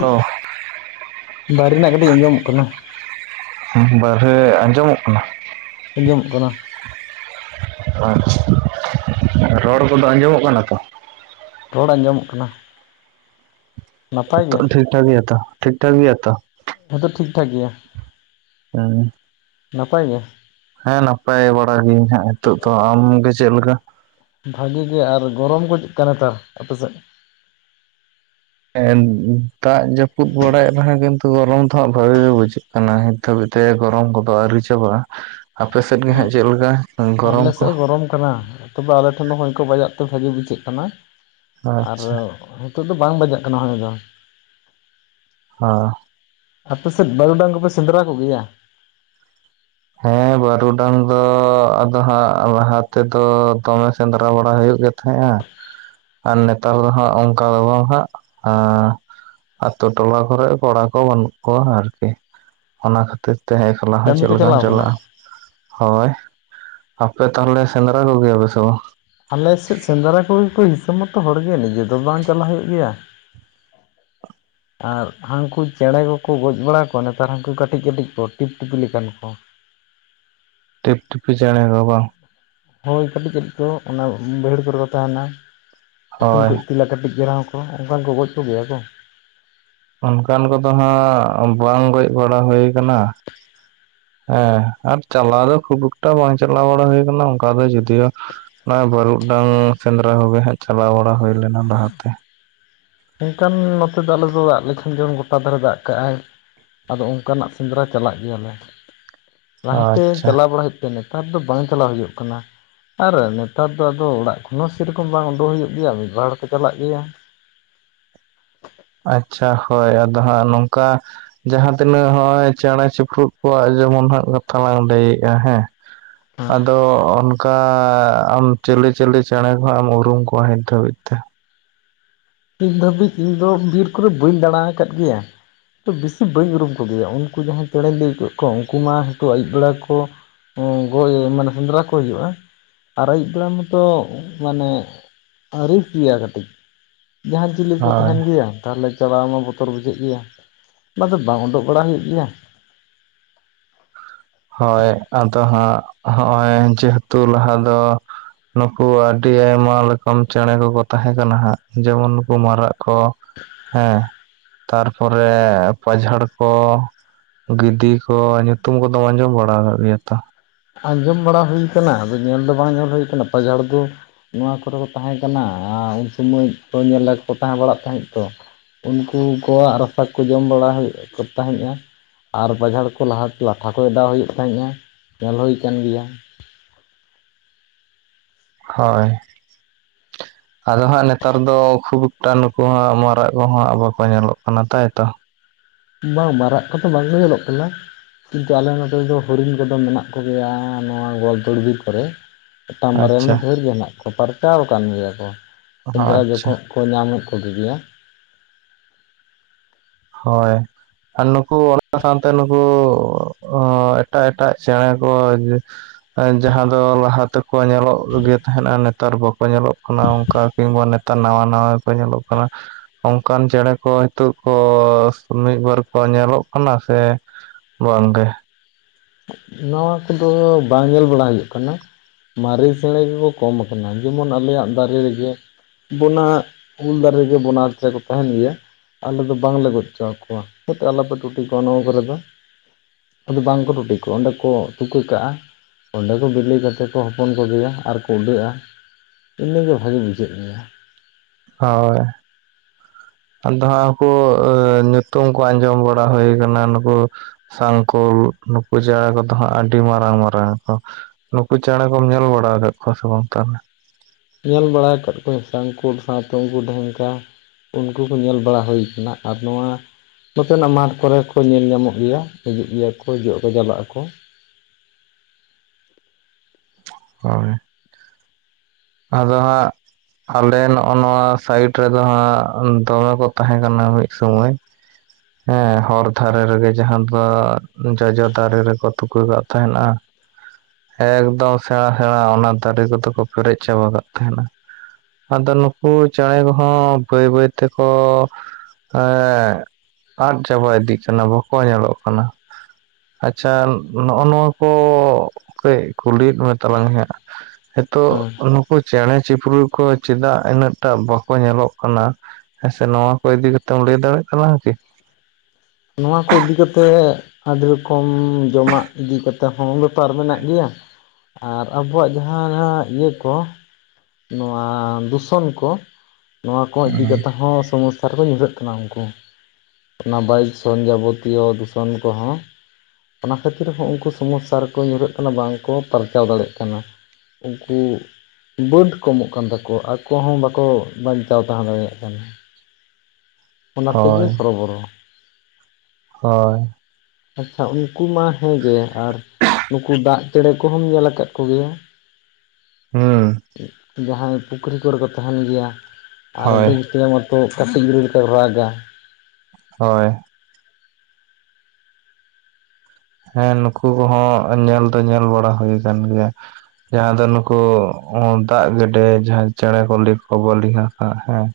ᱞᱚ [inaudible] ᱵᱟᱦᱨᱮ ᱨᱮᱱᱟᱜ ᱜᱟᱹᱰᱤ ᱟᱸᱡᱚᱢᱚᱜ ᱠᱟᱱᱟ᱾ ᱵᱟᱨᱦᱮ ᱟᱸᱡᱚᱢᱚᱜ ᱠᱟᱱᱟ᱾ ᱟᱸᱡᱚᱢᱚᱜ ᱠᱟᱱᱟ᱾ ᱟᱪᱪᱷᱟ ᱨᱚᱲ ᱠᱚᱫᱚ ᱟᱸᱡᱚᱢᱚᱜ ᱠᱟᱱᱟ ᱛᱚ ᱨᱚᱲ ᱟᱸᱡᱚᱢᱚᱜ ᱠᱟᱱᱟ᱾ ᱱᱟᱯᱟᱭ ᱜᱮ ᱴᱷᱤᱠ ᱴᱷᱟᱠ ᱜᱮᱭᱟ ᱛᱚ ᱴᱷᱤᱠ ᱴᱷᱟᱠ ᱜᱮᱭᱟ ᱛᱚ ᱦᱮᱸᱛᱚ ᱴᱷᱤᱠ ᱴᱷᱟ ᱜᱮᱭᱟ᱾ [unintelligible] ᱱᱟᱯᱟᱭ ᱜᱮ ᱦᱮᱸ ᱱᱟᱯᱟᱭ ᱵᱟᱲᱟ ᱜᱤᱭᱟᱹᱧ ᱦᱟᱸᱜ ᱱᱤᱛᱚᱜ ᱫᱚ ᱟᱢᱜᱮ ᱪᱮᱫ ᱞᱮᱠᱟ᱾ ᱵᱷᱟᱜᱤ ᱜᱮ ᱟᱨ ᱜᱚᱨᱚᱢ ᱜᱩᱡᱩᱜ ᱠᱟᱱᱟ ᱛᱟᱨ ᱟᱯᱮᱥᱮᱫ ᱮᱸ ᱫᱟᱜ ᱡᱟᱹᱯᱩᱫ ᱵᱟᱲᱟᱭᱮᱫ ᱨᱮᱦᱚᱸ ᱠᱤᱱᱛᱩ ᱜᱚᱨᱚᱢ ᱫᱚ ᱦᱟᱸᱜ ᱵᱷᱟᱹᱜᱤ ᱜᱮ ᱵᱩᱡᱷᱟᱹᱜ ᱠᱟᱱᱟ ᱦᱤᱸᱛ ᱦᱟᱹᱵᱤᱡ ᱛᱮ ᱜᱚᱨᱚᱢ ᱠᱚᱫᱚ ᱟᱹᱣᱨᱤ ᱪᱟᱵᱟᱜᱼᱟ᱾ ᱟᱯᱮ ᱥᱮᱫ ᱜᱮ ᱦᱟᱸᱜ ᱪᱮᱫ ᱞᱮᱠᱟ ᱜᱚᱨᱚᱢ ᱟᱞᱮ ᱠᱚ ᱥᱮᱫ ᱦᱚᱸ ᱜᱚᱨᱚᱢ ᱠᱟᱱᱟ ᱛᱚᱵᱮ ᱟᱞᱮ ᱴᱷᱮᱱ ᱦᱚᱭ ᱠᱚ ᱵᱟᱡᱟᱜ ᱛᱮ ᱵᱷᱟᱹᱜᱤ ᱵᱩᱡᱷᱟᱹᱜ ᱠᱟᱱᱟ ᱟᱨ ᱟᱪᱪᱷᱟ ᱱᱤᱛᱚᱜ ᱫᱚ ᱵᱟᱝ ᱵᱟᱡᱟᱜ ᱠᱟᱱᱟ ᱦᱚᱭ ᱫᱚ [unintelligible] ᱟᱯᱮᱥᱮᱫ ᱵᱟᱹᱨᱩᱰᱟᱝ ᱠᱚᱯᱮ ᱥᱮᱸᱫᱽᱨᱟ ᱠᱚᱜᱮᱭᱟ᱾ ᱦᱮᱸ ᱵᱟᱹᱨᱩ ᱰᱟᱝ ᱫᱚ ᱟᱫᱚ ᱦᱟᱸᱜ ᱞᱟᱦᱟ ᱛᱮᱫᱚ ᱫᱚᱢᱮ ᱥᱮᱸᱫᱽᱨᱟ ᱵᱟᱲᱟ ᱦᱩᱭᱩᱜ ᱜᱮ ᱛᱟᱦᱮᱸᱫᱼᱟ᱾ ᱟᱨ ᱱᱮᱛᱟᱨ ᱫᱚ ᱦᱟᱸᱜ ᱚᱱᱠᱟ ᱫᱚ ᱵᱟᱝ ᱦᱟᱸᱜ ᱮᱸ ᱟᱛᱳ ᱴᱚᱞᱟ ᱠᱚᱨᱮᱜ ᱠᱚᱲᱟ ᱠᱚ ᱵᱟᱹᱱᱩᱜ ᱠᱚᱣᱟ ᱟᱨᱠᱤ ᱚᱱᱟ ᱠᱷᱟᱹᱛᱤᱨ ᱛᱮ ᱞᱟᱦᱟ ᱠᱟᱹᱢᱤ ᱪᱮᱫ ᱠᱚ ᱞᱮᱠᱟᱱ ᱪᱟᱞᱟᱣ ᱠᱟᱱᱟ ᱦᱳᱭ ᱟᱯᱮ ᱛᱟᱦᱚᱞᱮ ᱥᱮᱸᱫᱽᱨᱟ ᱠᱚᱜᱮᱭᱟ ᱯᱮ ᱥᱮ ᱵᱟᱝ ᱟᱞᱮᱥᱮᱫ ᱥᱮᱸᱫᱽᱨᱟ ᱠᱚᱜᱤ ᱠᱚ ᱦᱤᱥᱟᱹ ᱢᱚᱛᱚ ᱦᱚᱲᱜᱮ ᱱᱤᱡᱮ ᱫᱚ ᱵᱟᱝ ᱪᱟᱞᱟᱜ ᱦᱩᱭᱩᱜ ᱜᱮᱭᱟ᱾ [inaudible] ᱟᱨ ᱦᱟᱹᱱᱠᱩ ᱪᱮᱸᱬᱮ ᱠᱚᱠᱚ ᱜᱚᱡ ᱵᱟᱲᱟ ᱠᱚᱣᱟ ᱱᱮᱛᱟᱨ ᱦᱟᱹᱱᱠᱩ ᱠᱟᱹᱴᱤᱡ ᱠᱟᱹᱴᱤᱡ ᱠᱚ ᱴᱤᱯ ᱴᱤᱯᱤ ᱞᱮᱠᱟᱱ ᱠᱚ ᱴᱤᱯ ᱴᱤᱯᱤ ᱪᱮᱸᱬᱮ ᱠᱚ ᱵᱟᱝ ᱦᱳᱭ ᱠᱟᱹᱴᱤᱡ ᱠᱟᱹᱴᱤᱡ ᱠᱚ ᱚᱱᱟ ᱵᱟᱹᱭᱦᱟᱹᱲ ᱠᱚᱨᱮ ᱠᱚ ᱛᱟᱦᱮᱱᱟ ᱠᱩᱴᱷᱤᱱ ᱦᱳᱭ ᱠᱚ ᱤᱛᱤᱞᱟ ᱠᱟᱹᱴᱤᱡ ᱜᱮ ᱨᱮ ᱦᱚᱸ ᱠᱚ ᱛᱚ ᱚᱱᱠᱟᱱ ᱠᱚ ᱜᱚᱡ ᱠᱚ ᱜᱮᱭᱟ ᱠᱚ ᱚᱱᱠᱟᱱ ᱠᱚᱫᱚ ᱦᱟᱸᱜ ᱵᱟᱝ ᱜᱚᱡ ᱵᱟᱲᱟ ᱦᱩᱭ ᱠᱟᱱᱟ᱾ ᱦᱮᱸ ᱟᱨ ᱪᱟᱞᱟᱣ ᱫᱚ ᱠᱷᱩᱵ ᱮᱠᱴᱟ ᱵᱟᱝ ᱪᱟᱞᱟᱣ ᱵᱟᱲᱟ ᱦᱩᱭ ᱟᱠᱟᱱᱟ ᱚᱱᱠᱟ ᱫᱚ ᱡᱩᱫᱤᱭᱳ ᱱᱚᱜᱼᱚᱭ ᱵᱟᱹᱨᱩᱰᱟᱝ ᱥᱮᱸᱫᱽᱨᱟ ᱠᱚᱜᱮ ᱦᱟᱸᱜ ᱪᱟᱞᱟᱣ ᱵᱟᱲᱟ ᱦᱩᱭ ᱞᱮᱱᱟ ᱞᱟᱦᱟ ᱛᱮ ᱚᱝᱠᱟᱱ ᱱᱚᱛᱮ ᱫᱚ ᱟᱞᱮ ᱫᱚ ᱫᱟᱜ ᱞᱮᱠᱷᱟᱱ ᱡᱮᱢᱚᱱ ᱜᱚᱴᱟ ᱫᱷᱟᱨᱮ ᱫᱟᱜ ᱠᱟᱜᱼᱟᱭ ᱟᱫᱚ ᱚᱱᱠᱟᱱᱟᱜ ᱥᱮᱸᱫᱽᱨᱟ ᱪᱟᱞᱟᱜ ᱜᱮᱭᱟᱞᱮ ᱞᱟᱦᱟ ᱛᱮ ᱟᱪᱪᱷᱟ ᱪᱟᱞᱟᱣ ᱵᱟᱲᱟᱭ ᱦᱩ ᱱᱮᱛᱟᱨ ᱫᱚ ᱵᱟᱝ ᱪᱟᱞᱟᱣ ᱦᱩᱭᱩᱜ ᱠᱟᱱᱟ᱾ ᱟᱨ ᱱᱮᱛᱟᱨ ᱫᱚ ᱟᱫᱚ ᱚᱲᱟᱜ ᱠᱷᱚᱱ ᱦᱚᱸ ᱥᱮᱨᱚᱠᱚᱢ ᱵᱟᱝ ᱩᱰᱩᱠ ᱦᱩᱭᱩᱜ ᱜᱮᱭᱟ ᱢᱤᱫ ᱵᱟᱨ ᱦᱚᱲ ᱠᱚ ᱪᱟᱞᱟᱜ ᱜᱮᱭᱟ᱾ ᱟᱪᱪᱷᱟ ᱦᱳᱭ ᱟᱫᱚ ᱦᱟᱸᱜ ᱱᱚᱝᱠᱟ ᱡᱟᱦᱟᱸ ᱛᱤᱱᱟᱹᱜ ᱱᱚᱜᱼᱚᱭ ᱪᱮᱸᱬᱮ ᱪᱩᱯᱨᱩᱫ ᱠᱚᱣᱟᱜ ᱡᱮᱢᱚᱱ ᱦᱟᱸᱜ ᱠᱟᱛᱷᱟ ᱞᱟᱝ ᱞᱟᱹᱭᱮᱜᱼᱟ ᱦᱮᱸ ᱦᱮᱸ ᱟᱫᱚ ᱚᱱᱠᱟ ᱟᱢ ᱪᱤᱹᱞᱤ ᱪᱤᱹᱞᱤ ᱪᱮᱸᱬᱮ ᱠᱚ ᱦᱟᱸᱜ ᱮᱢ ᱩᱨᱩᱢ ᱠᱚᱣᱟ ᱱᱤᱛ ᱫᱷᱟᱹᱵᱤᱡ ᱛᱮ ᱱᱤᱛ ᱫᱷᱟᱹᱵᱤᱡ ᱤᱧ ᱫᱚ ᱵᱤᱨ ᱠᱚᱨᱮ ᱵᱟᱹᱧ ᱫᱟᱬᱟ ᱟᱠᱟᱫ ᱜᱮᱭᱟ᱾ ᱛᱚ ᱵᱮᱥᱤ ᱵᱟᱹᱧ ᱩᱨᱩᱢ ᱠᱚ ᱜᱮᱭᱟ ᱩᱱᱠᱩ ᱡᱟᱦᱟᱸᱭ ᱪᱮᱸᱬᱮᱧ ᱞᱟᱹᱭ ᱠᱮᱫ ᱠᱚᱣᱟ ᱩᱱᱠᱩ ᱢᱟ ᱦᱤᱛᱩ ᱟᱹᱭᱩᱵ ᱵᱮᱲᱟ ᱠᱚ ᱜᱚᱡ ᱢᱟᱱᱮ ᱥᱮᱸᱫᱽᱨᱟ ᱠᱚ ᱦᱩᱭᱩᱜᱼᱟ ᱟᱨ ᱟᱹᱭᱩᱵ ᱵᱮᱲᱟ ᱢᱚᱛᱚ ᱢᱟᱱᱮ ᱨᱤᱠᱥ ᱜᱮᱭᱟ ᱠᱟᱹᱴᱤᱡ ᱡᱟᱦᱟᱱ ᱪᱤᱞᱤ ᱠᱚ ᱦᱳᱭ ᱛᱟᱦᱮᱱ ᱜᱮᱭᱟ᱾ ᱛᱟᱦᱚᱞᱮ ᱪᱟᱞᱟᱣ ᱢᱟ ᱵᱚᱛᱚᱨ ᱵᱩᱡᱷᱟᱹᱜ ᱜᱮᱭᱟ ᱚᱱᱟᱛᱮ ᱵᱟᱝ ᱩᱰᱩᱜ ᱵᱟᱲᱟ ᱦᱩᱭᱩᱜ ᱜᱮᱭᱟ᱾ ᱦᱳᱭ ᱟᱫᱚ ᱦᱟᱸᱜ ᱦᱚᱜᱼᱚᱭ ᱡᱮᱦᱮᱛᱩ ᱞᱟᱦᱟ ᱫᱚ ᱱᱩᱠᱩ ᱟᱹᱰᱤ ᱟᱭᱢᱟ ᱞᱮᱠᱟᱱ ᱪᱮᱸᱬᱮ ᱠᱚᱠᱚ ᱛᱟᱦᱮᱸ ᱠᱟᱱᱟ ᱦᱟᱸᱜ ᱡᱮᱢᱚᱱ ᱱᱩᱠᱩ ᱢᱟᱨᱟᱜ ᱠᱚ᱾ ᱦᱮᱸ, ᱛᱟᱨᱯᱚᱨᱮ ᱯᱟᱡᱷᱟᱲ ᱠᱚ, ᱜᱤᱫᱤ ᱠᱚ, ᱧᱩᱛᱩᱢ ᱠᱚ ᱫᱚᱢ ᱟᱸᱡᱚᱢ ᱵᱟᱲᱟ ᱠᱟᱫ ᱜᱮᱭᱟ ᱛᱚ᱾ ᱟᱸᱡᱚᱢ ᱵᱟᱲᱟ ᱦᱩᱭ ᱠᱟᱱᱟ, ᱟᱫᱚ ᱧᱮᱞ ᱫᱚ ᱵᱟᱝ ᱧᱮᱞ ᱦᱩᱭ ᱠᱟᱱᱟ ᱯᱟᱡᱷᱟᱲ ᱫᱚ, ᱱᱚᱣᱟ ᱠᱚᱨᱮ ᱠᱚ ᱛᱟᱦᱮᱸ ᱠᱟᱱᱟ ᱟᱨ ᱩᱱ ᱥᱚᱢᱚᱭ ᱠᱚ ᱧᱮᱞ ᱞᱮᱫ ᱠᱚ ᱛᱟᱦᱮᱸ ᱵᱟᱲᱟᱜ ᱛᱟᱦᱮᱸᱜ ᱛᱚ᱾ ᱩᱱᱠᱩ ᱠᱚᱣᱟᱜ ᱨᱟᱥᱟ ᱠᱚ ᱡᱚᱢ ᱵᱟᱲᱟ ᱦᱩᱭᱩᱜ ᱠᱚ ᱛᱟᱦᱮᱸᱫᱼᱟ᱾ ᱟᱨ ᱯᱟᱡᱷᱟᱲ ᱠᱚ ᱞᱟᱦᱟ ᱛᱮ ᱞᱟᱴᱷᱟ ᱠᱚ ᱚᱰᱟᱣ ᱦᱩᱭᱩᱜ ᱛᱟᱦᱮᱸᱫᱼᱟ ᱧᱮᱞ ᱦᱩᱭ ᱠᱟᱱ ᱜᱮᱭᱟ᱾ ᱦᱳᱭ᱾ ᱟᱫᱚ ᱦᱟᱸᱜ ᱱᱮᱛᱟᱨ ᱫᱚ ᱠᱷᱩᱵ ᱮᱠᱴᱟ ᱱᱩᱠᱩ ᱦᱟᱸᱜ ᱢᱟᱨᱟᱜ ᱠᱚᱦᱚᱸ ᱵᱟᱠᱚ ᱧᱮᱞᱚᱜ ᱠᱟᱱᱟ ᱛᱟᱭᱛᱚ᱾ ᱵᱟᱝ ᱢᱟᱨᱟᱜ ᱠᱚᱫᱚ ᱵᱟᱝᱠᱚ ᱧᱮᱞᱚᱜ ᱠᱟᱱᱟ᱾ ᱠᱤᱱᱛᱩ ᱟᱞᱮ ᱱᱚᱛᱮ ᱫᱚ ᱦᱚᱨᱤᱱ ᱠᱚᱫᱚ ᱢᱮᱱᱟᱜ ᱠᱚᱜᱮᱭᱟ ᱱᱚᱣᱟ ᱜᱳᱣᱟᱞᱛᱳᱲ ᱵᱤᱨ ᱠᱚᱨᱮ᱾ ᱢᱤᱫᱴᱟᱝ ᱵᱟᱨᱭᱟ ᱟᱪᱪᱷᱟ ᱫᱷᱮᱨ ᱜᱮ ᱢᱮᱱᱟᱜ ᱠᱚᱣᱟ ᱯᱟᱨᱪᱟᱣ ᱟᱠᱟᱱ ᱜᱮᱭᱟ ᱠᱚ ᱥᱮᱸᱫᱽᱨᱟ ᱟᱪᱪᱷᱟ ᱡᱚᱠᱷᱚᱱ, ᱠᱚ ᱧᱟᱢᱮᱫ ᱠᱚ ᱜᱮ ᱜᱮᱭᱟ᱾ ᱦᱳᱭ᱾ ᱟᱨ ᱱᱩᱠᱩ ᱚᱱᱟ ᱥᱟᱸᱶᱛᱮ ᱱᱩᱠᱩ ᱮᱴᱟᱜ ᱮᱴᱟᱜ ᱪᱮᱸᱬᱮ ᱠᱚ, ᱡᱟᱦᱟᱸ ᱫᱚ ᱞᱟᱦᱟ ᱛᱮᱠᱚ ᱧᱮᱞᱚᱜ ᱜᱮ ᱛᱟᱦᱮᱸᱫᱟ ᱱᱮᱛᱟᱨ ᱵᱟᱠᱚ ᱧᱮᱞᱚᱜ ᱠᱟᱱᱟ ᱚᱱᱠᱟ ᱠᱤᱱᱵᱟ ᱱᱮ, ᱛᱟᱨ ᱱᱟᱣᱟ ᱱᱟᱣᱟ ᱜᱮ ᱠᱚ ᱧᱮᱞᱚᱜ ᱠᱟᱱᱟ ᱚᱱᱠᱟᱱ ᱪᱮᱸᱬᱮ ᱠᱚ ᱦᱤᱛᱚᱜ ᱠᱚ, ᱠᱚᱥ ᱢᱤᱫ ᱵᱟᱨ ᱠᱚ ᱧᱮᱞᱚᱜ ᱠᱟᱱᱟ ᱥᱮ ᱵᱟᱝᱜᱮ᱾ ᱱᱟᱣᱟ ᱠᱚᱫᱚ ᱵᱟᱝ ᱧᱮᱞ ᱵᱟᱲᱟ ᱦᱩᱭᱩᱜ ᱠᱟᱱᱟ᱾ ᱢᱟᱨᱮ ᱪᱮᱸᱬᱮ ᱜᱮᱠᱚ ᱠᱚᱢ ᱠᱟᱱᱟ ᱡᱮᱢᱚᱱ ᱟᱞᱮᱭᱟᱜ ᱫᱟᱨᱮ ᱨᱮᱜᱮ, ᱵᱚᱱᱟ ᱩᱞ ᱫᱟᱨᱮ ᱨᱮᱜᱮ ᱵᱚᱱᱟ ᱪᱮᱸᱬᱮ ᱠᱚ ᱛᱟᱦᱮᱱ ᱜᱮᱭᱟ᱾ ᱟᱞᱮ ᱫᱚ ᱵᱟᱝᱞᱮ ᱜᱚᱡ ᱦᱚᱸᱪᱚᱭᱟᱠᱚᱣᱟ ᱦᱟᱴ ᱟᱞᱚᱯᱮ ᱴᱩᱴᱤ ᱠᱚᱣᱟ ᱱᱚᱣᱟ ᱠᱚᱨᱮ ᱫᱚ᱾ ᱟᱫᱚ ᱵᱟᱝ ᱠᱚ ᱴᱩᱴᱤ, ᱚᱸᱰᱮ ᱠᱚ ᱛᱩᱠᱟᱹ ᱠᱟᱜᱼᱟ ᱚᱸᱰᱮ ᱠᱚ ᱵᱤᱞᱤ ᱠᱟᱛᱮ ᱠᱚ ᱦᱚᱯᱚᱱ ᱠᱚᱜᱮᱭᱟ ᱟᱨᱠᱚ ᱩᱰᱟᱹᱜᱼᱟ᱾ ᱤᱱᱟᱹᱜᱮ ᱵᱷᱟᱜᱮ ᱵᱩᱡᱷᱟᱹᱜ ᱜᱮᱭᱟ᱾ ᱦᱳᱭ, ᱟᱫᱚ ᱟᱸᱜᱠᱩ ᱧᱩᱛᱩᱢ ᱠᱚ ᱟᱸᱡᱚᱢ ᱵᱟᱲᱟ ᱦᱩᱭ ᱠᱟᱱᱟ ᱱᱩᱠᱩ, ᱥᱟᱝᱠᱳᱞ ᱱᱩᱠᱩ ᱪᱮᱸᱬᱮ ᱠᱚᱫᱚ ᱦᱟᱸᱜ ᱟᱹᱰᱤ ᱢᱟᱨᱟᱝ ᱢᱟᱨᱟᱝ ᱟᱠᱚ᱾ ᱱᱩᱠᱩ ᱪᱮᱸᱬᱮ ᱠᱚᱢ ᱧᱮᱞ ᱵᱟᱲᱟ ᱠᱟᱫ ᱠᱚᱣᱟ ᱥᱮ ᱵᱟᱝ ᱛᱟᱦᱚᱞᱮ? ᱧᱮᱞ ᱵᱟᱲᱟ ᱟᱠᱟᱫ ᱠᱚᱣᱟᱧ ᱥᱟᱝᱠᱩ ᱥᱟᱸᱶᱛᱮ ᱩᱱᱠᱩ ᱰᱷᱮᱝᱠᱟ᱾ ᱩᱱᱠᱩ ᱠᱚ ᱧᱮᱞ ᱵᱟᱲᱟ ᱦᱩᱭ ᱠᱟᱱᱟ ᱟᱨ ᱱᱚᱣᱟ, ᱱᱚᱛᱮ ᱱᱟᱜ ᱢᱟᱴᱷ ᱠᱚᱨᱮ ᱦᱚᱸᱠᱚ ᱧᱮᱞ ᱧᱟᱢᱚᱜ ᱜᱮᱭᱟ ᱦᱤᱡᱩᱜ ᱜᱮᱭᱟ ᱠᱚ ᱦᱤᱡᱩᱚᱜ ᱟᱠᱚ ᱪᱟᱞᱟᱜ ᱟᱠᱚ᱾ ᱦᱳᱭ᱾ ᱟᱫᱚ ᱦᱟᱸᱜ, ᱟᱞᱮ ᱱᱚᱜᱼᱚ ᱱᱚᱣᱟ ᱥᱟᱭᱤᱴ ᱨᱮᱫᱚ ᱦᱟᱸᱜ ᱫᱚᱢᱮ ᱠᱚ ᱛᱟᱦᱮᱸ ᱠᱟᱱᱟ ᱢᱤᱫ ᱥᱩᱢᱟᱹᱭ᱾ ᱦᱮᱸ ᱦᱚᱨ ᱫᱷᱟᱨᱮ ᱨᱮᱜᱮ ᱡᱟᱦᱟᱸ ᱫᱚ ᱡᱚᱡᱚ ᱫᱟᱨᱮ ᱨᱮᱠᱚ ᱛᱩᱠᱟᱹ ᱠᱟᱜ ᱛᱟᱦᱮᱜᱱᱟ᱾ ᱮᱠᱫᱚᱢ ᱥᱮᱬᱟ ᱥᱮᱬᱟ ᱚᱱᱟ ᱫᱟᱨᱮ ᱠᱚᱫᱚ ᱠᱚ ᱯᱮᱨᱮᱡ ᱪᱟᱵᱟ ᱠᱟᱜ ᱛᱟᱦᱮᱱᱟ᱾ ᱟᱫᱚ ᱱᱩᱠᱩ ᱪᱮᱬᱮ ᱠᱚᱦᱚᱸ ᱵᱟᱹᱭ ᱵᱟᱹᱭ ᱛᱮᱠᱚ, ᱮᱜ ᱟᱫ ᱪᱟᱵᱟ ᱤᱫᱤᱜ ᱠᱟᱱᱟ ᱵᱟᱠᱚ ᱧᱮᱞᱚᱜ ᱠᱟᱱᱟ᱾ ᱟᱪᱪᱷᱟ ᱱᱚᱜᱼᱚ ᱱᱚᱣᱟ ᱠᱚ ᱠᱟᱹᱡ ᱠᱩᱞᱤᱠᱚ ᱛᱟᱞᱟᱝ-ᱟᱧ ᱦᱟᱸᱜ? ᱦᱤᱛᱚᱜ ᱦᱮᱸ ᱱᱩᱠᱩ ᱪᱮᱬᱮ ᱪᱤᱯᱬᱩ ᱠᱚ ᱪᱮᱫᱟᱜ ᱤᱱᱟᱹᱜ ᱴᱟᱜ ᱵᱟᱠᱚ ᱧᱮᱞᱚᱜ ᱠᱟᱱᱟ᱾ ᱦᱮᱸᱥᱮ ᱱᱚᱣᱟ ᱠᱚ ᱤᱫᱤ ᱠᱟᱛᱮᱫ ᱮᱢ ᱞᱟᱹᱭ ᱫᱟᱲᱮᱭᱟᱜ ᱛᱟᱞᱟᱝᱟ ᱠᱤ? ᱱᱚᱣᱟ ᱠᱚ ᱤᱫᱤ ᱠᱟᱛᱮᱫ, ᱟᱹᱰᱤ ᱨᱚᱠᱚᱢ ᱡᱚᱢᱟᱜ ᱤᱫᱤ ᱠᱟᱛᱮᱫ ᱦᱚᱸ ᱵᱮᱯᱟᱨ ᱢᱮᱱᱟᱜ ᱜᱮᱭᱟ᱾ ᱟᱨ ᱟᱵᱚᱣᱟᱜ ᱡᱟᱦᱟᱸ ᱦᱟᱸᱜ ᱤᱭᱟᱹ ᱠᱚ, ᱱᱚᱣᱟ ᱫᱩᱥᱚᱱ ᱠᱚ, ᱱᱚᱣᱟ ᱠᱚ ᱤᱫᱤ ᱠᱟᱛᱮ ᱦᱚᱸ ᱥᱚᱢᱚᱥᱥᱟ᱾ ᱠᱚ ᱧᱩᱨᱦᱟᱹᱜ ᱠᱟᱱᱟ ᱩᱱᱠᱩ, ᱚᱱᱟ ᱵᱟᱭᱩᱥᱚᱱ ᱡᱟᱵᱚᱛᱤᱭᱚ ᱫᱩᱥᱚᱱ ᱠᱚᱦᱚᱸ, ᱚᱱᱟ ᱠᱷᱟᱹᱛᱤᱨ ᱦᱚᱸ ᱩᱱᱠᱩ ᱥᱚᱢᱚᱥᱥᱟ ᱨᱮᱠᱚ ᱧᱩᱨᱦᱟᱹᱜ ᱠᱟᱱᱟ ᱵᱟᱝᱠᱚ ᱯᱟᱨᱪᱟᱣ ᱫᱟᱲᱮᱭᱟᱜ ᱠᱟᱱᱟ᱾ ᱩᱱᱠᱩ, ᱵᱟᱹᱛ ᱠᱚᱢᱚᱜ ᱠᱟᱱ ᱛᱟᱠᱚᱣᱟ ᱟᱠᱚ ᱦᱚᱸ ᱵᱟᱠᱚ ᱵᱟᱧᱪᱟᱣ ᱛᱟᱦᱮᱸ ᱫᱟᱲᱮᱭᱟᱜ ᱠᱟᱱᱟ᱾ ᱚᱱᱟ ᱛᱮᱜᱮ ᱦᱳᱭ ᱦᱚᱨᱚ, ᱵᱚᱨᱚ, ᱦᱳᱭ ᱟᱪᱪᱷᱟ ᱩᱱᱠᱩ ᱢᱟ ᱦᱮᱸᱜᱮ ᱟᱨ ᱱᱩᱠᱩ ᱫᱟᱜᱼᱼ ᱪᱮᱬᱮ ᱠᱚᱦᱚᱸᱢ ᱧᱮᱞ ᱟᱠᱟᱫ ᱠᱚᱜᱮᱭᱟ? ᱦᱩᱸ ᱡᱟᱦᱟᱸᱭ ᱯᱩᱠᱷᱨᱤ ᱠᱚᱨᱮ ᱠᱚ ᱛᱟᱦᱮᱱ ᱜᱮᱭᱟ ᱟᱨ ᱦᱳᱭ ᱵᱤᱧ ᱴᱮᱭᱚᱝ ᱟᱛᱮᱫ ᱠᱟᱹᱴᱤᱡ ᱜᱤᱫᱨᱟᱹ ᱞᱮᱠᱟ ᱠᱚ ᱨᱟᱜᱟ᱾ ᱦᱳᱭ ᱦᱮᱸ ᱱᱩᱠᱩ ᱠᱚᱦᱚᱸ ᱧᱮᱞ ᱫᱚ ᱧᱮᱞ ᱵᱟᱲᱟ ᱦᱩᱭ ᱟᱠᱟᱱ ᱜᱮᱭᱟ᱾ ᱡᱟᱦᱟᱸ ᱫᱚ ᱱᱩᱠᱩ ᱫᱟᱜ ᱜᱮᱰᱮ ᱡᱟᱦᱟᱱ ᱪᱮᱬᱮ ᱠᱚ ᱞᱤᱧ ᱠᱚ ᱵᱚ ᱞᱤᱝ ᱦᱟᱸᱜ ᱦᱮᱸ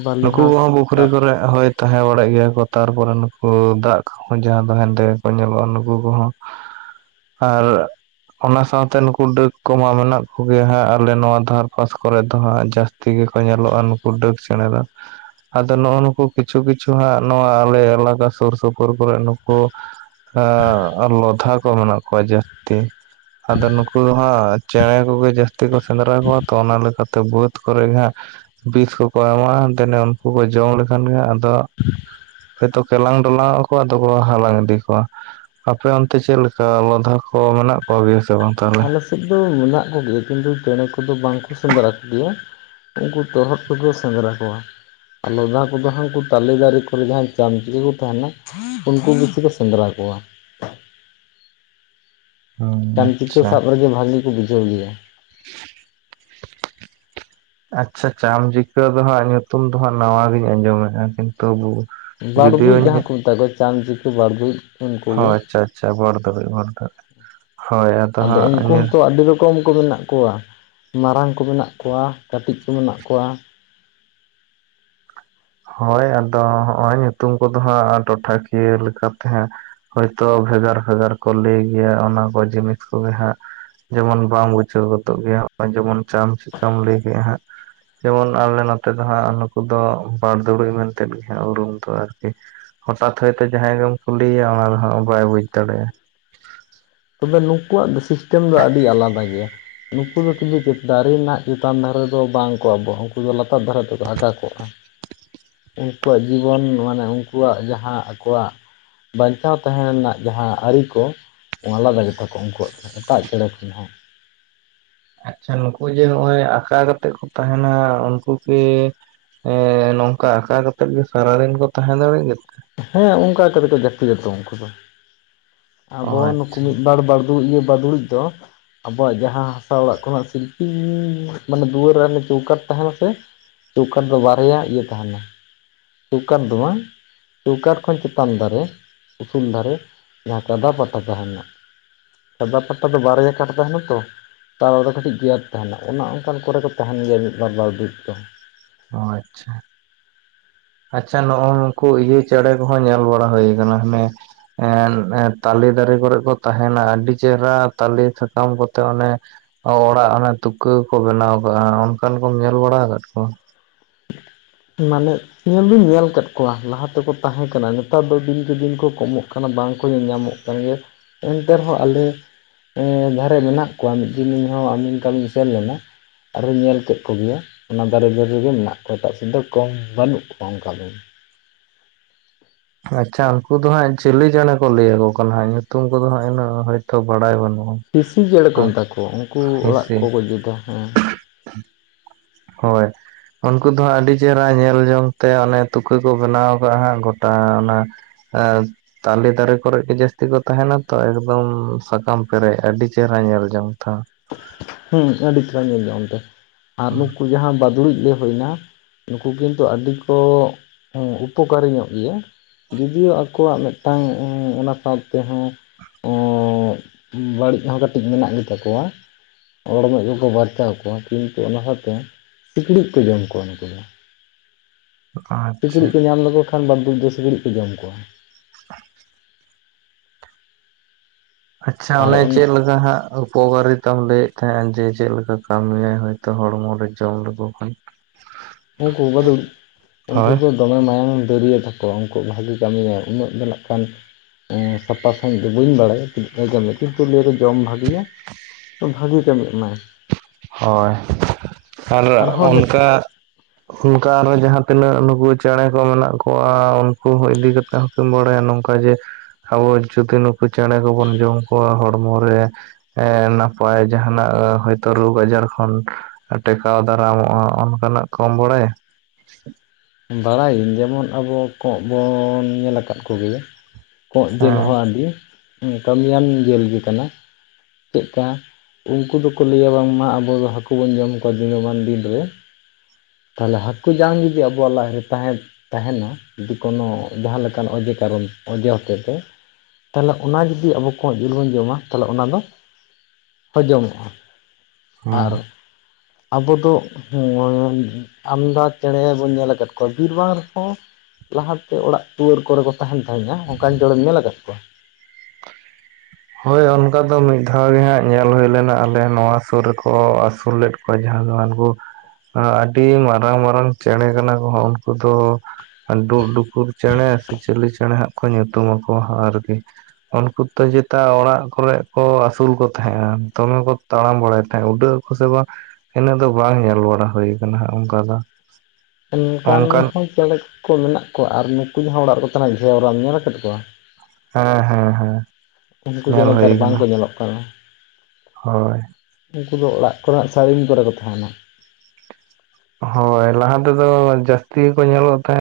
ᱵᱟᱹᱞᱤ ᱱᱩᱠᱩ ᱦᱟᱸᱥ ᱠᱚᱦᱚᱸ ᱯᱩᱠᱷᱨᱤ ᱥᱟᱵ ᱠᱚᱨᱮᱼᱼ ᱦᱳᱭ ᱛᱟᱦᱮᱸ ᱵᱟᱲᱟᱜ ᱜᱮᱭᱟ ᱠᱚ ᱛᱟᱨᱯᱚᱨᱮ ᱱᱩᱠᱩ ᱫᱟᱜ ᱠᱚᱦᱚᱸ ᱡᱟᱦᱟᱸ ᱫᱚ ᱦᱮᱸᱫᱮ ᱜᱮ ᱠᱚ ᱧᱮᱞᱚᱜᱼᱟ ᱱᱩᱠᱩᱼᱼ ᱩᱱᱠᱩ ᱠᱚᱦᱚᱸ ᱟᱨ ᱚᱱᱟ ᱥᱟᱶᱛᱮ ᱱᱩᱠᱩ ᱰᱟᱹᱠ ᱠᱚᱢᱟ ᱢᱮᱱᱟᱜ ᱠᱚᱜᱮᱭᱟ ᱦᱟᱸᱜ ᱟᱞᱮ ᱱᱚᱣᱟ ᱫᱷᱟᱨ ᱯᱟᱥ ᱠᱚᱨᱮ ᱫᱚ ᱦᱟᱸᱜ ᱡᱟᱹᱥᱛᱤᱼᱼ ᱛᱮᱜᱮ ᱠᱚ ᱧᱮᱞᱚᱜᱼᱟ ᱱᱩᱠᱩ ᱰᱟᱹᱠ ᱪᱮᱬᱮ ᱫᱚ᱾ ᱟᱫᱚ ᱱᱚᱜᱼᱚ ᱱᱩᱠᱩ ᱠᱤᱪᱷᱩ ᱠᱤᱪᱷᱩ ᱦᱟᱸᱜ ᱱᱚᱣᱟ ᱟᱞᱮ ᱮᱞᱟᱠᱟ ᱥᱩᱨ ᱥᱩᱯᱩᱨ ᱠᱚᱨᱮ ᱱᱩᱠᱩᱼᱼ ᱦᱮᱸ ᱟᱨ ᱞᱚᱫᱷᱟ ᱠᱚ ᱢᱮᱱᱟᱜ ᱠᱚᱣᱟ ᱡᱟᱹᱥᱛᱤ, ᱟᱫᱚ ᱱᱩᱠᱩ ᱫᱚ ᱦᱟᱸᱜ ᱪᱮᱬᱮ ᱠᱚᱜᱮ ᱡᱟᱹᱥᱛᱤ ᱠᱚ ᱥᱮᱸᱫᱽᱨᱟ ᱠᱚᱣᱟ ᱛᱚ ᱚᱱᱟ ᱞᱮᱠᱟ ᱛᱮ ᱵᱟᱹᱫᱽ ᱠᱚᱨᱮ ᱜᱮ ᱦᱟᱸᱜᱼᱼ ᱵᱤᱥ ᱠᱚᱠᱚ ᱮᱢᱟᱜ-ᱟ ᱫᱮᱱᱮ ᱩᱱᱠᱩ ᱠᱚ ᱡᱚᱢ ᱞᱮᱠᱷᱟᱱ ᱜᱮ ᱟᱫᱚᱼᱼ ᱦᱚᱭᱛᱚ ᱠᱮᱞᱟᱝ ᱰᱚᱞᱟᱣ ᱟᱠᱚᱣᱟ ᱟᱫᱚ ᱠᱚ ᱦᱟᱞᱟᱝ ᱤᱫᱤ ᱠᱚᱣᱟ, ᱟᱯᱮ ᱚᱱᱛᱮ ᱪᱮᱫᱮ ᱞᱮᱠᱟ ᱞᱚᱫᱷᱟ ᱠᱚ ᱢᱮᱱᱟᱜ ᱠᱚ ᱜᱮᱭᱟ ᱥᱮ ᱵᱟᱝ? ᱛᱟᱦᱞᱮ ᱟᱞᱮ ᱥᱮᱫ ᱫᱚ ᱢᱮᱱᱟᱜ ᱠᱚ ᱜᱮᱭᱟ ᱠᱤᱱᱛᱩ ᱪᱮᱬᱮ ᱠᱚᱫᱚ ᱵᱟᱝ ᱠᱚ ᱥᱮᱸᱫᱽᱨᱟ ᱠᱚ ᱜᱮᱭᱟ᱾ ᱱᱩᱠᱩ ᱛᱚᱨᱦᱚᱫ ᱠᱚ ᱥᱮᱸᱫᱽᱨᱟ ᱠᱚᱣᱟ᱾ ᱟᱨ ᱞᱚᱫᱟ ᱠᱚ ᱫᱚᱦᱚᱭ ᱩᱱᱠᱩ ᱛᱟᱞᱮ ᱫᱟᱨᱮ ᱠᱚᱨᱮ ᱡᱟᱦᱟᱸᱭ ᱪᱟᱢᱪᱤᱠᱤ ᱠᱚ ᱛᱟᱦᱮᱱᱟᱼᱼ ᱩᱱᱠᱩ ᱠᱤᱪᱷᱩ ᱞᱮ ᱥᱮᱸᱫᱽᱨᱟ ᱠᱚᱣᱟ᱾ ᱦᱩᱸ ᱪᱟᱢᱪᱤᱠᱤ ᱟᱪᱪᱷᱟ ᱥᱟᱵ ᱨᱮᱜᱮ ᱵᱷᱟᱹᱜᱤ ᱞᱤᱧ ᱵᱩᱡᱷᱟᱹᱣ ᱜᱮᱭᱟ᱾ [unintelligible] ᱟᱪᱪᱷᱟ ᱪᱟᱢᱪᱤᱠᱤ ᱫᱚ ᱦᱟᱸᱜ ᱧᱩᱛᱩᱢ ᱫᱚ ᱦᱟᱸᱜ ᱱᱟᱣᱟ ᱜᱤᱧ ᱟᱸᱡᱚᱢ ᱮᱫᱟ? ᱠᱤᱱᱛᱩ ᱵᱟᱫᱩᱲ ᱡᱩᱫᱤᱭᱳ ᱡᱟᱦᱟᱸ ᱠᱚ ᱢᱮᱛᱟ ᱠᱚᱣᱟ ᱪᱟᱢᱪᱤᱠᱤ ᱵᱟᱫᱩ ᱚ ᱟᱪᱪᱷᱟ ᱟᱪᱪᱷᱟ [unintelligible] ᱟᱫᱚ ᱩᱱᱠᱩ ᱦᱚᱸᱛᱚ ᱟᱹᱰᱤ ᱨᱚᱠᱼᱼ ᱠᱚᱢ ᱠᱚ ᱢᱮᱱᱟᱜ ᱠᱚᱣᱟ ᱢᱟᱨᱟᱝ ᱠᱚ ᱢᱮᱱᱟᱜ ᱠᱚᱣᱟ ᱠᱟᱹᱴᱤᱡ ᱠᱚ ᱢᱮᱱᱟᱜ ᱠᱚᱣᱟ᱾ ᱦᱳᱭ ᱟᱫᱚ ᱦᱚᱸᱜᱼᱚᱭ ᱧᱩᱛᱩᱢ ᱠᱚ ᱫᱚ ᱦᱟᱸᱜ ᱴᱚᱴᱷᱟᱠᱤᱭᱟᱹ ᱞᱮᱠᱟᱛᱮ ᱦᱟᱸ ᱦᱚᱭᱛᱳ ᱵᱷᱮᱜᱟᱨ ᱵᱷᱮᱜᱟᱨ ᱠᱚ ᱞᱟᱹᱭ ᱜᱮᱭᱟ ᱚᱱᱟ ᱠᱚ ᱡᱤᱱᱤᱥ ᱠᱚᱜᱮ ᱦᱟᱸᱜ ᱡᱮᱢᱚᱱ ᱵᱟᱢ ᱵᱩᱡᱷᱟᱹᱣ ᱜᱚᱫᱚᱜ ᱜᱮᱭᱟ ᱡᱮᱢᱚᱱ ᱪᱟᱢ ᱪᱤᱠᱟᱢ ᱞᱟᱹᱭ ᱠᱮᱜᱼᱟ ᱦᱟᱸᱜ᱾ ᱡᱮᱢᱚᱱ ᱟᱞᱮ ᱱᱚᱛᱮ ᱫᱚ ᱦᱟᱸᱜ ᱱᱩᱠᱩ ᱫᱚ ᱵᱟᱲᱫᱩᱲᱩᱡ ᱢᱮᱱᱛᱮ ᱜᱮ ᱦᱟᱸᱜ ᱩᱨᱩᱢ ᱫᱚ ᱟᱨᱠᱤ᱾ ᱦᱚᱴᱟᱛ ᱦᱚᱭᱛᱚ ᱡᱟᱦᱟᱸᱭ ᱜᱮᱢ ᱠᱩᱞᱤᱭ ᱭᱟ ᱚᱱᱟ ᱨᱮᱦᱚᱸ ᱵᱟᱭ ᱵᱩᱡ ᱫᱟᱲᱮᱭᱟᱜᱼᱟ᱾ ᱛᱚᱵᱮ ᱱᱩᱠᱩᱣᱟᱜ ᱫᱚ ᱥᱤᱥᱴᱮᱢ ᱫᱚ ᱟᱹᱰᱤ ᱟᱞᱟᱫᱟ ᱜᱮᱭᱟ᱾ ᱱᱩᱠᱩ ᱫᱚ ᱠᱤᱱᱛᱩ ᱫᱟᱨᱮ ᱨᱮᱱᱟᱜ ᱪᱮᱛᱟᱱ ᱫᱷᱟᱨᱮ ᱫᱚ ᱵᱟᱝ ᱠᱚ ᱟᱵᱚᱜᱼᱟ ᱩᱱᱠᱩ ᱫᱚ ᱞᱟᱛᱟᱨ ᱫᱷᱟᱨᱮ ᱛᱮᱠᱚ ᱟᱠᱟ ᱠᱚᱜᱼᱟ᱾ [inaudible] ᱩᱱᱠᱩᱣᱟᱜ ᱡᱤᱵᱚᱱ ᱢᱟᱱᱮ ᱩᱱᱠᱩᱣᱟᱜ ᱡᱟᱦᱟᱸ ᱟᱠᱚᱣᱟᱜᱼᱼ ᱵᱟᱸᱧᱪᱟᱣ ᱛᱟᱸᱦᱮ ᱨᱮᱱᱟᱜ ᱡᱟᱦᱟᱸ ᱟᱹᱨᱤ ᱠᱚ ᱟᱞᱟᱫᱟ ᱜᱮᱛᱟ ᱠᱚᱣᱟ ᱩᱱᱠᱩᱣᱟᱜ ᱫᱟᱜ ᱪᱮᱸᱬᱮ ᱞᱮᱠᱟ ᱦᱚᱸ ᱟᱪᱪᱷᱟ ᱱᱩᱠᱩ ᱡᱮ ᱱᱚᱜ ᱚᱭ ᱟᱠᱟ ᱠᱟᱛᱮᱜ ᱠᱚ ᱛᱟᱸᱦᱮᱱᱟ ᱩᱱᱠᱩ ᱠᱤ? ᱮᱸ ᱱᱚᱝᱠᱟ ᱟᱠᱟᱸ ᱠᱟᱛᱮᱫ ᱜᱮ ᱥᱟᱨᱟᱫᱤᱱ ᱠᱚ ᱛᱟᱦᱮᱸ ᱫᱟᱲᱮᱭᱟᱜ ᱜᱮᱛᱮ? ᱦᱮᱸ ᱚᱱᱠᱟ ᱠᱟᱛᱮ ᱠᱚ ᱡᱟᱹᱯᱤᱛᱟ ᱛᱚ ᱩᱱᱠᱩ ᱫᱚᱼᱼ ᱚ ᱟᱵᱚ ᱱᱩᱠᱩ ᱟᱪᱪᱷᱟ ᱢᱤᱫᱵᱟᱨ ᱵᱟᱲᱫᱩ ᱮᱸ ᱵᱟᱫᱩᱲᱩᱡ ᱫᱚᱼᱼ ᱟᱵᱚᱣᱟᱜ ᱡᱟᱦᱟᱸ ᱦᱟᱥᱟ ᱚᱲᱟᱜ ᱠᱷᱚᱱᱟᱜ ᱥᱤᱞᱯᱤ ᱢᱟᱱᱮ ᱫᱩᱣᱟᱹᱨ ᱨᱮ ᱪᱳᱣᱠᱟᱴ ᱛᱟᱦᱮᱸᱱᱟ ᱥᱮᱼᱼ ᱪᱳᱣᱠᱟᱴ ᱫᱚ ᱵᱟᱨᱭᱟ ᱤᱭᱟᱹ ᱛᱟᱦᱮᱸᱱᱟᱼᱼ ᱪᱳᱣᱠᱟᱴ ᱫᱚ ᱵᱟᱝ ᱪᱳᱣᱠᱟᱴ ᱠᱷᱚᱱ ᱪᱮᱛᱟᱱ ᱫᱷᱟᱨᱮ ᱩᱥᱩᱞ ᱫᱷᱟᱨᱮ᱾ ᱡᱟᱸᱦᱟᱸ ᱠᱟᱫᱟ ᱯᱟᱴᱟ ᱛᱟᱦᱮᱸᱱᱟ ᱥᱟᱫᱟ ᱯᱟᱴᱟ ᱫᱚ ᱵᱟᱨᱭᱟ ᱠᱟᱴ ᱛᱟᱦᱮᱸᱱᱟ ᱛᱚᱼᱼ ᱛᱟᱞᱨᱮ ᱠᱟᱹᱴᱤᱡ ᱜᱮᱯ ᱛᱟᱦᱮᱸᱱᱟ ᱚᱱᱟ ᱚᱱᱠᱟᱱ ᱠᱚᱨᱮ ᱠᱚ ᱛᱟᱦᱮᱱ ᱜᱮᱭᱟ ᱢᱤᱫ ᱵᱟᱨ ᱵᱟᱨᱫᱩᱲᱤᱡ ᱫᱚ ᱚ ᱟᱪᱷᱟ ᱟᱪᱷᱟ ᱱᱚᱜ ᱚ ᱱᱩᱠᱩ ᱤᱭᱟᱹ ᱪᱮᱸᱬᱮ ᱠᱚᱦᱚᱸ ᱧᱮᱞ ᱵᱟᱲᱟ ᱦᱩᱭ ᱠᱟᱱᱟ ᱦᱟᱱᱮ ᱮᱸ ᱛᱟᱞᱮ ᱫᱟᱨᱮ ᱠᱚᱨᱮᱜ ᱠᱚ ᱛᱟᱦᱮᱸᱱᱟ ᱟᱹᱰᱤ ᱪᱮᱨᱟ ᱛᱟᱞᱮ ᱥᱟᱠᱟᱢ ᱠᱚᱛᱮ ᱚᱱᱮ ᱚᱲᱟᱜ ᱚᱱᱮ ᱛᱩᱠᱟᱹ ᱠᱚ ᱵᱮᱱᱟᱣ ᱠᱟᱜᱼᱟ ᱚᱱᱠᱟᱱ ᱠᱚᱢ ᱧᱮᱞ ᱵᱟᱲᱟ ᱠᱟᱫ ᱠᱚᱣᱟ ᱢᱟᱱᱮ ᱧᱮᱞ ᱫᱩᱧ ᱧᱮᱞ ᱠᱟᱫ ᱠᱚᱣᱟ ᱞᱟᱦᱟ ᱛᱮᱠᱚ ᱛᱟᱦᱮᱸ ᱠᱟᱱᱟ ᱱᱮᱛᱟᱨ ᱫᱚ ᱫᱤᱱᱠᱮ-ᱫᱤᱱ ᱠᱚ ᱠᱚᱢᱚᱜ ᱠᱟᱱᱟ ᱵᱟᱝᱠᱚ ᱧᱮᱞ ᱧᱟᱸᱢᱚᱜ ᱠᱟᱱᱟ ᱠᱟᱱ ᱜᱮᱭᱟ ᱮᱱᱛᱮ ᱨᱮᱦᱚᱸ ᱟᱞᱮ ᱮᱸ ᱡᱟᱦᱟᱸᱨᱮ ᱢᱮᱱᱟᱜ ᱠᱚᱣᱟ ᱢᱤᱫ ᱫᱤᱱ ᱤᱧ ᱦᱚᱸ ᱟᱢᱤᱱ ᱠᱟᱹᱢᱤᱧ ᱥᱮᱱ ᱞᱮᱱᱟ ᱟᱨᱚ ᱧᱮᱞ ᱠᱮᱫ ᱠᱚ ᱜᱮᱭᱟ ᱚᱱᱟ ᱫᱟᱨᱮ ᱨᱮᱜᱮ ᱢᱮᱱᱟᱜ ᱠᱚᱣᱟ ᱮᱴᱟᱜ ᱥᱮ ᱫᱚ ᱠᱚᱢ ᱵᱟᱹᱱᱩᱜ ᱠᱚᱣᱟ ᱚᱱᱠᱟ ᱫᱚ ᱟᱪᱷᱟ ᱩᱱᱠᱩ ᱫᱚ ᱦᱟᱸᱜ ᱪᱤᱞᱤ ᱪᱮᱸᱬᱮ ᱠᱚ ᱞᱟᱹᱭᱟ ᱠᱚ ᱠᱟᱱᱟ ᱦᱟᱸᱜ ᱧᱩᱛᱩᱢ ᱠᱚᱫᱚ ᱦᱟᱸᱜ ᱤᱱᱟᱹᱜ ᱦᱚᱭᱛᱚ ᱵᱟᱰᱟᱭ ᱵᱟᱹᱱᱩᱜᱼᱟ᱾ ᱴᱤᱥᱤ ᱪᱮᱸᱬᱮ ᱠᱚ ᱢᱮᱛᱟ ᱠᱚᱣᱟ ᱩᱱᱠᱩ ᱚᱲᱟᱜ ᱦᱮᱸᱥᱮ ᱠᱚ-ᱠᱚ ᱡᱩᱫᱟ ᱦᱮᱸ ᱦᱚᱭ ᱩᱱᱠᱩ ᱫᱚ ᱦᱟᱸᱜ ᱟᱹᱰᱤ ᱪᱮᱦᱨᱟ ᱧᱮᱞ ᱡᱚᱝ ᱛᱮ ᱚᱱᱮ ᱛᱩᱠᱟᱹ ᱠᱚ ᱵᱮᱱᱟᱣ ᱠᱟᱜ-ᱟ ᱦᱟᱸᱜ ᱜᱚᱴᱟ ᱚᱱᱟ ᱟᱨ ᱛᱟᱞᱮ ᱫᱟᱨᱮ ᱠᱚᱨᱮᱜ ᱜᱮ ᱡᱟᱹᱥᱛᱤ ᱠᱚ ᱛᱟᱦᱮᱸ ᱱᱟᱛᱚ ᱮᱠᱫᱚᱢ ᱥᱟᱠᱟᱢ ᱯᱮᱨᱮᱡ ᱟᱹᱰᱤ ᱪᱮᱦᱨᱟ ᱧᱮᱞ ᱡᱚᱝ ᱛᱮ ᱦᱚᱸ ᱦᱩᱸ ᱟᱹᱰᱤ ᱪᱮᱦᱨᱟ ᱧᱮᱞ ᱡᱚᱝ ᱛᱮ ᱟᱨ ᱱᱩᱠᱩ ᱡᱟᱦᱟᱸ ᱵᱟᱫᱩᱲᱩᱡ ᱞᱮ ᱦᱩᱭᱱᱟ ᱱᱩᱠᱩ ᱠᱤᱱᱛᱩ ᱟᱹᱰᱤ ᱠᱚ ᱩᱯᱚᱠᱟᱨᱤ ᱧᱚᱜ ᱜᱮᱭᱟ᱾ ᱡᱚᱫᱤᱭᱚ ᱟᱠᱚᱣᱟᱜ ᱢᱮᱫᱴᱟᱝ ᱚᱱᱟ ᱥᱟᱶᱛᱮᱦᱚᱸ ᱩᱸᱻ ᱵᱟᱹᱲᱤᱡ ᱦᱚᱸ ᱠᱟᱹᱴᱤᱡ ᱢᱮᱱᱟᱜ ᱜᱮᱛᱟ ᱠᱚᱣᱟ᱾ ᱚᱲᱢᱚᱡ ᱠᱚᱠᱚ ᱵᱟᱨᱪᱟᱣ ᱠᱚᱣᱟ ᱠᱤᱱᱛᱩ ᱚᱱᱟ ᱥᱟᱶᱛᱮ ᱥᱤᱠᱬᱤᱡ ᱠᱚ ᱡᱚᱢ ᱠᱚᱣᱟ ᱱᱩᱠᱩ ᱫᱚ ᱟᱪᱪᱷᱟ ᱥᱤᱠᱲᱤᱡ ᱠᱚ ᱧᱟᱢ ᱞᱮᱠᱚ ᱠᱷᱟᱱ ᱵᱟᱲᱫᱩᱡ ᱫᱚ ᱥᱤᱠᱲᱤᱡ ᱠᱚ ᱡᱚᱢ ᱠᱚᱣᱟ ᱦᱮᱸ ᱟᱪᱷᱟ ᱟᱨ ᱚᱱᱮ ᱚᱱᱟ ᱪᱮᱫ ᱞᱮᱠᱟ ᱦᱟᱸᱜ ᱩᱯᱚᱠᱟᱨᱤ? ᱠᱚᱢ ᱞᱟᱹᱭᱮᱫ ᱛᱟᱦᱮᱸᱜᱼᱟ ᱡᱮ ᱪᱮᱫ ᱞᱮᱠᱟ ᱠᱟᱹᱢᱤᱭᱟᱭ ᱦᱚᱭᱛᱚ ᱦᱚᱲᱢᱚ ᱨᱮ ᱡᱚᱢ ᱞᱮᱠᱚ ᱠᱷᱟᱱ ᱩᱱᱠᱩ ᱵᱟᱹᱫᱩᱲ ᱩᱱᱠᱩ ᱦᱳᱭ ᱫᱚ ᱫᱚᱢᱮ ᱢᱟᱭᱟᱢ ᱫᱟᱹᱨᱭᱟ ᱛᱟᱠᱚᱣᱟ ᱩᱱᱠᱩ ᱵᱷᱟᱹᱜᱤ ᱠᱟᱹᱢᱤᱭᱟ ᱩᱱᱟᱹᱜ ᱫᱚ ᱱᱟᱜ ᱠᱷᱟᱱ ᱥᱟᱯᱷᱟ ᱥᱟᱺᱦᱤᱡ ᱫᱚ ᱵᱟᱹᱧ ᱵᱟᱲᱟᱭᱟ ᱪᱮᱫ ᱠᱚᱭ ᱠᱟᱢᱤᱭᱟ ᱠᱤᱱᱛᱩ ᱞᱟᱹᱭ ᱨᱮ ᱡᱚᱢ ᱵᱷᱟᱹᱜᱤᱭᱟ᱾ ᱵᱷᱟᱜᱤ ᱠᱟᱹᱢᱤ ᱮᱢᱟᱭ ᱦᱚᱭ ᱟᱨ ᱟᱨᱦᱚᱸ ᱚᱱᱠᱟ ᱚᱱᱠᱟ ᱟᱨᱦᱚᱸ ᱡᱟᱦᱟᱸ ᱛᱤᱱᱟᱹᱜ ᱱᱩᱠᱩ ᱪᱮᱬᱮ ᱠᱚ ᱢᱮᱱᱟᱜ ᱠᱚᱣᱟ ᱩᱱᱠᱩ ᱦᱚᱸ ᱤᱫᱤ ᱠᱟᱛᱮᱜ ᱵᱟᱲᱟᱭᱟ ᱱᱚᱝᱠᱟ ᱡᱮ ᱟᱵᱚ ᱡᱩᱫᱤ ᱱᱩᱠᱩ ᱪᱮᱬᱮ ᱠᱚᱵᱚᱱ ᱡᱚᱢ ᱠᱚᱣᱟ ᱦᱚᱲᱢᱚ ᱨᱮ ᱮᱸ ᱱᱟᱯᱟᱭ ᱡᱟᱦᱟᱱᱟᱜ ᱦᱟᱹ ᱛᱚ ᱨᱳᱜᱽ ᱟᱡᱟᱨ ᱠᱷᱚᱱ ᱴᱮᱠᱟᱣ ᱫᱟᱨᱟᱢᱚᱜᱼᱟ ᱚᱱᱠᱟᱱᱟᱜ ᱠᱚᱢ ᱵᱟᱲᱟᱭᱟ? ᱵᱟᱲᱟᱭᱟᱹᱧ ᱡᱮᱢᱚᱱ ᱟᱵᱚ ᱠᱚᱸᱜ ᱵᱚᱻᱱ ᱧᱮᱞ ᱟᱠᱟᱫ ᱠᱚᱜᱮᱭᱟ ᱾ ᱠᱚᱸᱜ ᱡᱤᱞ ᱦᱮᱸ ᱦᱚᱸ ᱟᱹᱰᱤ ᱠᱟᱹᱢᱤᱭᱟᱱ ᱡᱤᱞ ᱜᱮ ᱠᱟᱱᱟ ᱪᱮᱫᱠᱟ ᱩᱱᱠᱩ ᱫᱚᱠᱚ ᱞᱟᱹᱭᱟ ᱵᱟᱝᱢᱟ ᱟᱵᱚ ᱫᱚ ᱦᱟᱹᱠᱩ ᱵᱚᱱ ᱡᱚᱢ ᱠᱚᱣᱟ ᱫᱤᱱᱟᱹᱢᱟᱱ ᱫᱤᱱ ᱨᱮ ᱾ ᱛᱟᱦᱞᱮ ᱦᱟᱹᱠᱩ ᱡᱟᱝ ᱡᱩᱫᱤ ᱟᱵᱚᱣᱟᱜ ᱞᱟᱡ ᱨᱮ ᱛᱟᱦᱮᱸᱱ ᱛᱟᱦᱮᱱᱟ ᱡᱩᱫᱤ ᱠᱚᱱᱚ ᱡᱟᱦᱟᱸ ᱞᱮᱠᱟᱱ ᱚᱡᱮ ᱠᱟᱨᱚᱱ ᱚᱡᱮ ᱦᱚᱛᱮᱫ ᱛᱮ ᱛᱟᱦᱚᱞᱮ ᱚᱱᱟ ᱡᱩᱫᱤ ᱟᱵᱚ ᱠᱚᱸᱜ ᱡᱤᱞ ᱵᱚᱱ ᱡᱚᱢᱟ ᱛᱟᱦᱚᱞᱮ ᱚᱱᱟ ᱫᱚ ᱦᱚᱡᱚᱢᱚᱜᱼᱟ ᱾ ᱟᱨ ᱦᱮᱸ ᱟᱵᱚ ᱫᱚ ᱞ ᱟᱞᱫᱟ ᱪᱮᱬᱮ ᱵᱚᱱ ᱧᱮᱞᱮᱫ ᱠᱚᱣᱟ᱾ ᱠᱚᱣᱟ ᱡᱤᱞ ᱵᱟᱝ ᱨᱮᱦᱚᱸ ᱞᱟᱦᱟᱛᱮ ᱚᱲᱟᱜ ᱫᱩᱣᱟᱹᱨ ᱠᱚᱨᱮ ᱠᱚ ᱛᱟᱦᱮᱱ ᱛᱟᱦᱮᱸᱡ-ᱟ ᱚᱱᱠᱟᱱ ᱡᱚᱲᱮᱢ ᱧᱮᱞ ᱟᱠᱟᱫ ᱠᱚᱣᱟ? ᱦᱚᱭ ᱚᱱᱠᱟ ᱫᱚ ᱢᱤᱫ ᱫᱷᱟᱣ ᱜᱮ ᱦᱟᱸᱜ ᱧᱮᱞ ᱦᱩᱭ ᱞᱮᱱᱟ ᱟᱞᱮ ᱱᱚᱣᱟ ᱥᱩᱨ ᱨᱮᱠᱚ ᱟᱹᱥᱩᱞ ᱞᱮᱫ ᱡᱟᱦᱟᱸ ᱫᱚ ᱦᱟᱱᱠᱩ ᱟᱹᱰᱤ ᱢᱟᱨᱟᱝ- ᱢᱟᱨᱟᱝ ᱪᱮᱬᱮ ᱠᱟᱱᱟ ᱠᱚᱦᱚᱸ ᱩᱱᱠᱩ ᱫᱚ ᱰᱩᱜᱼᱰᱩᱠᱩᱨ ᱪᱮᱬᱮ ᱥᱮ ᱪᱤᱞᱤ ᱪᱮᱬᱮ ᱦᱟᱸᱜ ᱠᱚ ᱧᱩᱛᱩᱢ ᱟᱠᱚᱣᱟ ᱦᱟᱸ ᱟᱨᱠᱤ ᱾ ᱩᱱᱠᱩ ᱛᱮᱜᱮᱫ ᱛᱚ ᱚᱲᱟᱜ ᱠᱚᱨᱮᱜ ᱠᱚ ᱟᱹᱥᱩᱞ ᱠᱚ ᱛᱟᱦᱮᱸᱜᱼᱟ ᱫᱚᱢᱮ ᱠᱚ ᱛᱟᱲᱟᱢ ᱵᱟᱲᱟᱭᱮᱫ ᱛᱟᱦᱮᱸᱜᱫ ᱾ ᱩᱰᱟᱹᱜ ᱟᱠᱚ ᱥᱮ ᱵᱟᱝ ᱤᱱᱟᱹᱜ ᱫᱚ ᱵᱟᱝ ᱧᱮᱞ ᱵᱟᱲᱟ ᱦᱩᱭ ᱟᱠᱟᱱᱟ ᱦᱟᱸᱜ ᱚᱱᱠᱟ ᱫᱚ ᱾ ᱚᱱᱠᱟᱱ ᱦᱚᱸ ᱪᱮᱬᱮ ᱠᱚ ᱢᱮᱱᱟᱜ ᱠᱚᱣᱟ ᱟᱨ ᱱᱩᱠᱩ ᱡᱟᱦᱟᱸ ᱚᱲᱟᱜ ᱨᱮᱠᱚ ᱛᱟᱦᱮᱱᱟ ᱜᱷᱮᱣᱨᱟᱢ ᱧᱮᱞ ᱟᱠᱟᱫ ᱠᱚᱣᱟ? ᱦᱮᱸ ᱦᱮᱸ ᱦᱮᱸ ᱾ ᱩᱱᱠᱩ ᱫᱚ ᱱᱮᱛᱟᱨ ᱵᱟᱝ ᱠᱚ ᱧᱮᱞᱚᱜ ᱠᱟᱱᱟ ᱾ ᱦᱳᱭ ᱾ ᱩᱱᱠᱩ ᱫᱚ ᱚᱲᱟᱜ ᱠᱚᱨᱮᱱᱟᱜ ᱥᱟᱹᱲᱤᱢ ᱠᱚᱨᱮ ᱠᱚ ᱛᱟᱦᱮᱱᱟ ᱾ ᱦᱳᱭ ᱞᱟᱦᱟ ᱛᱮᱫᱚ ᱡᱟᱹᱥᱛᱤ ᱜᱮᱠᱚ ᱧᱮᱞᱚᱜ ᱛᱟᱦᱮᱸᱫ᱾